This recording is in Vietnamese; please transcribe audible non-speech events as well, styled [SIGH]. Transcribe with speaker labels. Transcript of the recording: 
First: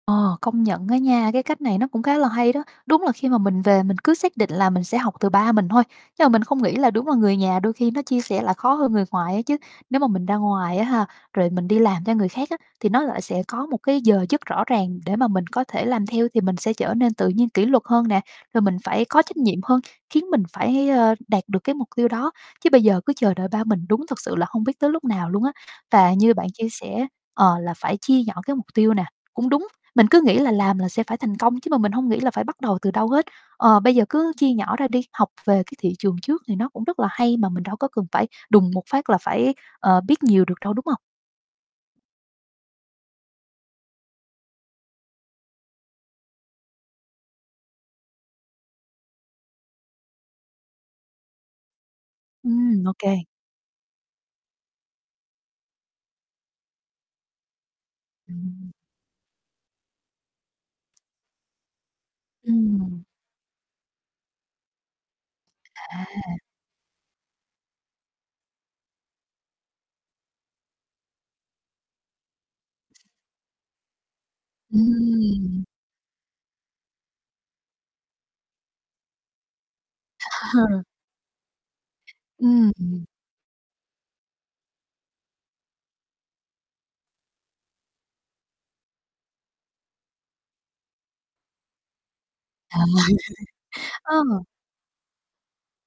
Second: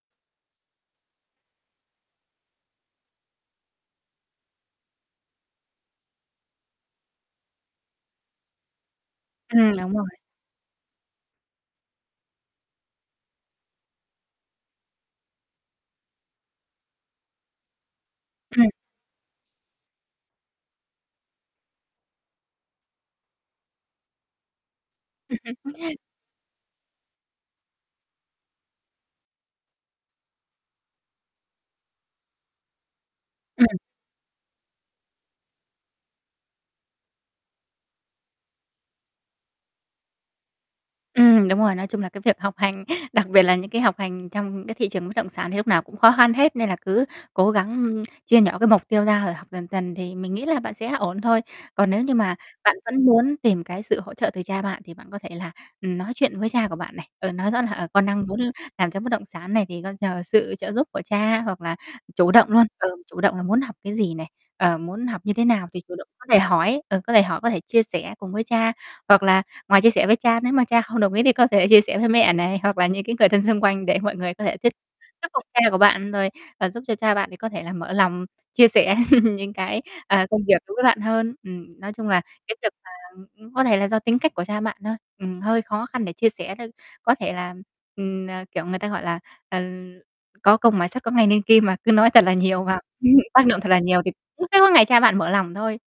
Speaker 1: Ờ, công nhận á nha, cái, cách này nó cũng khá là hay đó, đúng là khi mà mình về mình cứ xác định là mình sẽ học từ ba mình thôi nhưng mà mình không nghĩ là đúng là người nhà đôi khi nó chia sẻ lại khó hơn người ngoài á chứ.
Speaker 2: Ừm, đúng
Speaker 1: Nếu
Speaker 2: rồi.
Speaker 1: mà mình ra ngoài á ha, rồi mình đi làm cho người khác á thì nó lại sẽ có một cái giờ giấc rõ ràng để mà mình có thể làm theo, thì mình sẽ trở nên tự nhiên kỷ luật hơn nè rồi
Speaker 2: Ừm.
Speaker 1: mình phải có trách nhiệm hơn, khiến mình phải, ờ, đạt được cái mục tiêu đó, chứ bây giờ cứ chờ đợi ba mình đúng thật sự là không biết tới lúc nào luôn á.
Speaker 2: [LAUGHS]
Speaker 1: Và như bạn chia sẻ, ờ, là phải chia nhỏ cái mục tiêu nè, cũng đúng, mình cứ nghĩ là làm là sẽ phải thành công chứ mà mình hông nghĩ là phải bắt đầu từ đâu hết.
Speaker 2: Ừm.
Speaker 1: Ờ, bây giờ cứ chia nhỏ ra đi, học về cái thị trường trước thì nó cũng rất là hay mà mình đâu có cần phải đùng một phát là phải, ờ, biết nhiều được đâu, đúng hông?
Speaker 2: Ừm, đúng rồi, nói chung là cái việc học hành, đặc biệt là những cái học hành trong cái thị trường bất động sản thì lúc nào cũng khó khăn hết nên là cứ cố gắng, ưm, chia nhỏ cái mục tiêu ra rồi học dần dần thì mình nghĩ là bạn sẽ ổn thôi. Còn nếu như mà bạn
Speaker 1: Ừm,
Speaker 2: vẫn
Speaker 1: OK.
Speaker 2: muốn tìm cái sự hỗ trợ từ cha bạn thì bạn có thể là, ừm, nói chuyện với cha của bạn này, ờ, nói rõ là, ờ, con đang muốn
Speaker 1: Ừm.
Speaker 2: làm cho bất động sản này thì con nhờ sự trợ giúp của cha hoặc là chủ động luôn. Ờ,
Speaker 1: Ừm.
Speaker 2: chủ động là muốn học cái gì này, ờ, muốn học như thế nào thì chủ động có
Speaker 1: À.
Speaker 2: thể hỏi, ờ, có thể hỏi có thể chia sẻ cùng với cha, hoặc là ngoài chia sẻ với cha nếu mà cha không đồng ý thì có thể chia sẻ với mẹ này, hoặc là những cái người thân xung quanh để mọi người có thể thuyết thuyết phục cha
Speaker 1: Ừm.
Speaker 2: của bạn rồi và giúp cho cha bạn thì có thể là mở lòng chia sẻ [CHUCKLES] những cái, à, công việc đối với
Speaker 1: [LAUGHS]
Speaker 2: bạn hơn. Ừm. Nói chung là cái việc
Speaker 1: Ừm,
Speaker 2: mà,
Speaker 1: ừm.
Speaker 2: ừm, ưm, có thể là do tính cách của cha bạn thôi, ừm, hơi khó khăn để chia sẻ thôi. Có thể là, ừm, ờ, kiểu, người ta gọi là, ờ, có công mài sắt có ngày nên kim mà, cứ nói thật là nhiều vào [CHUCKLES] tác động thật là nhiều
Speaker 1: [LAUGHS]
Speaker 2: thì
Speaker 1: Ờ.
Speaker 2: cũng sẽ ngày cha bạn mở lòng thôi.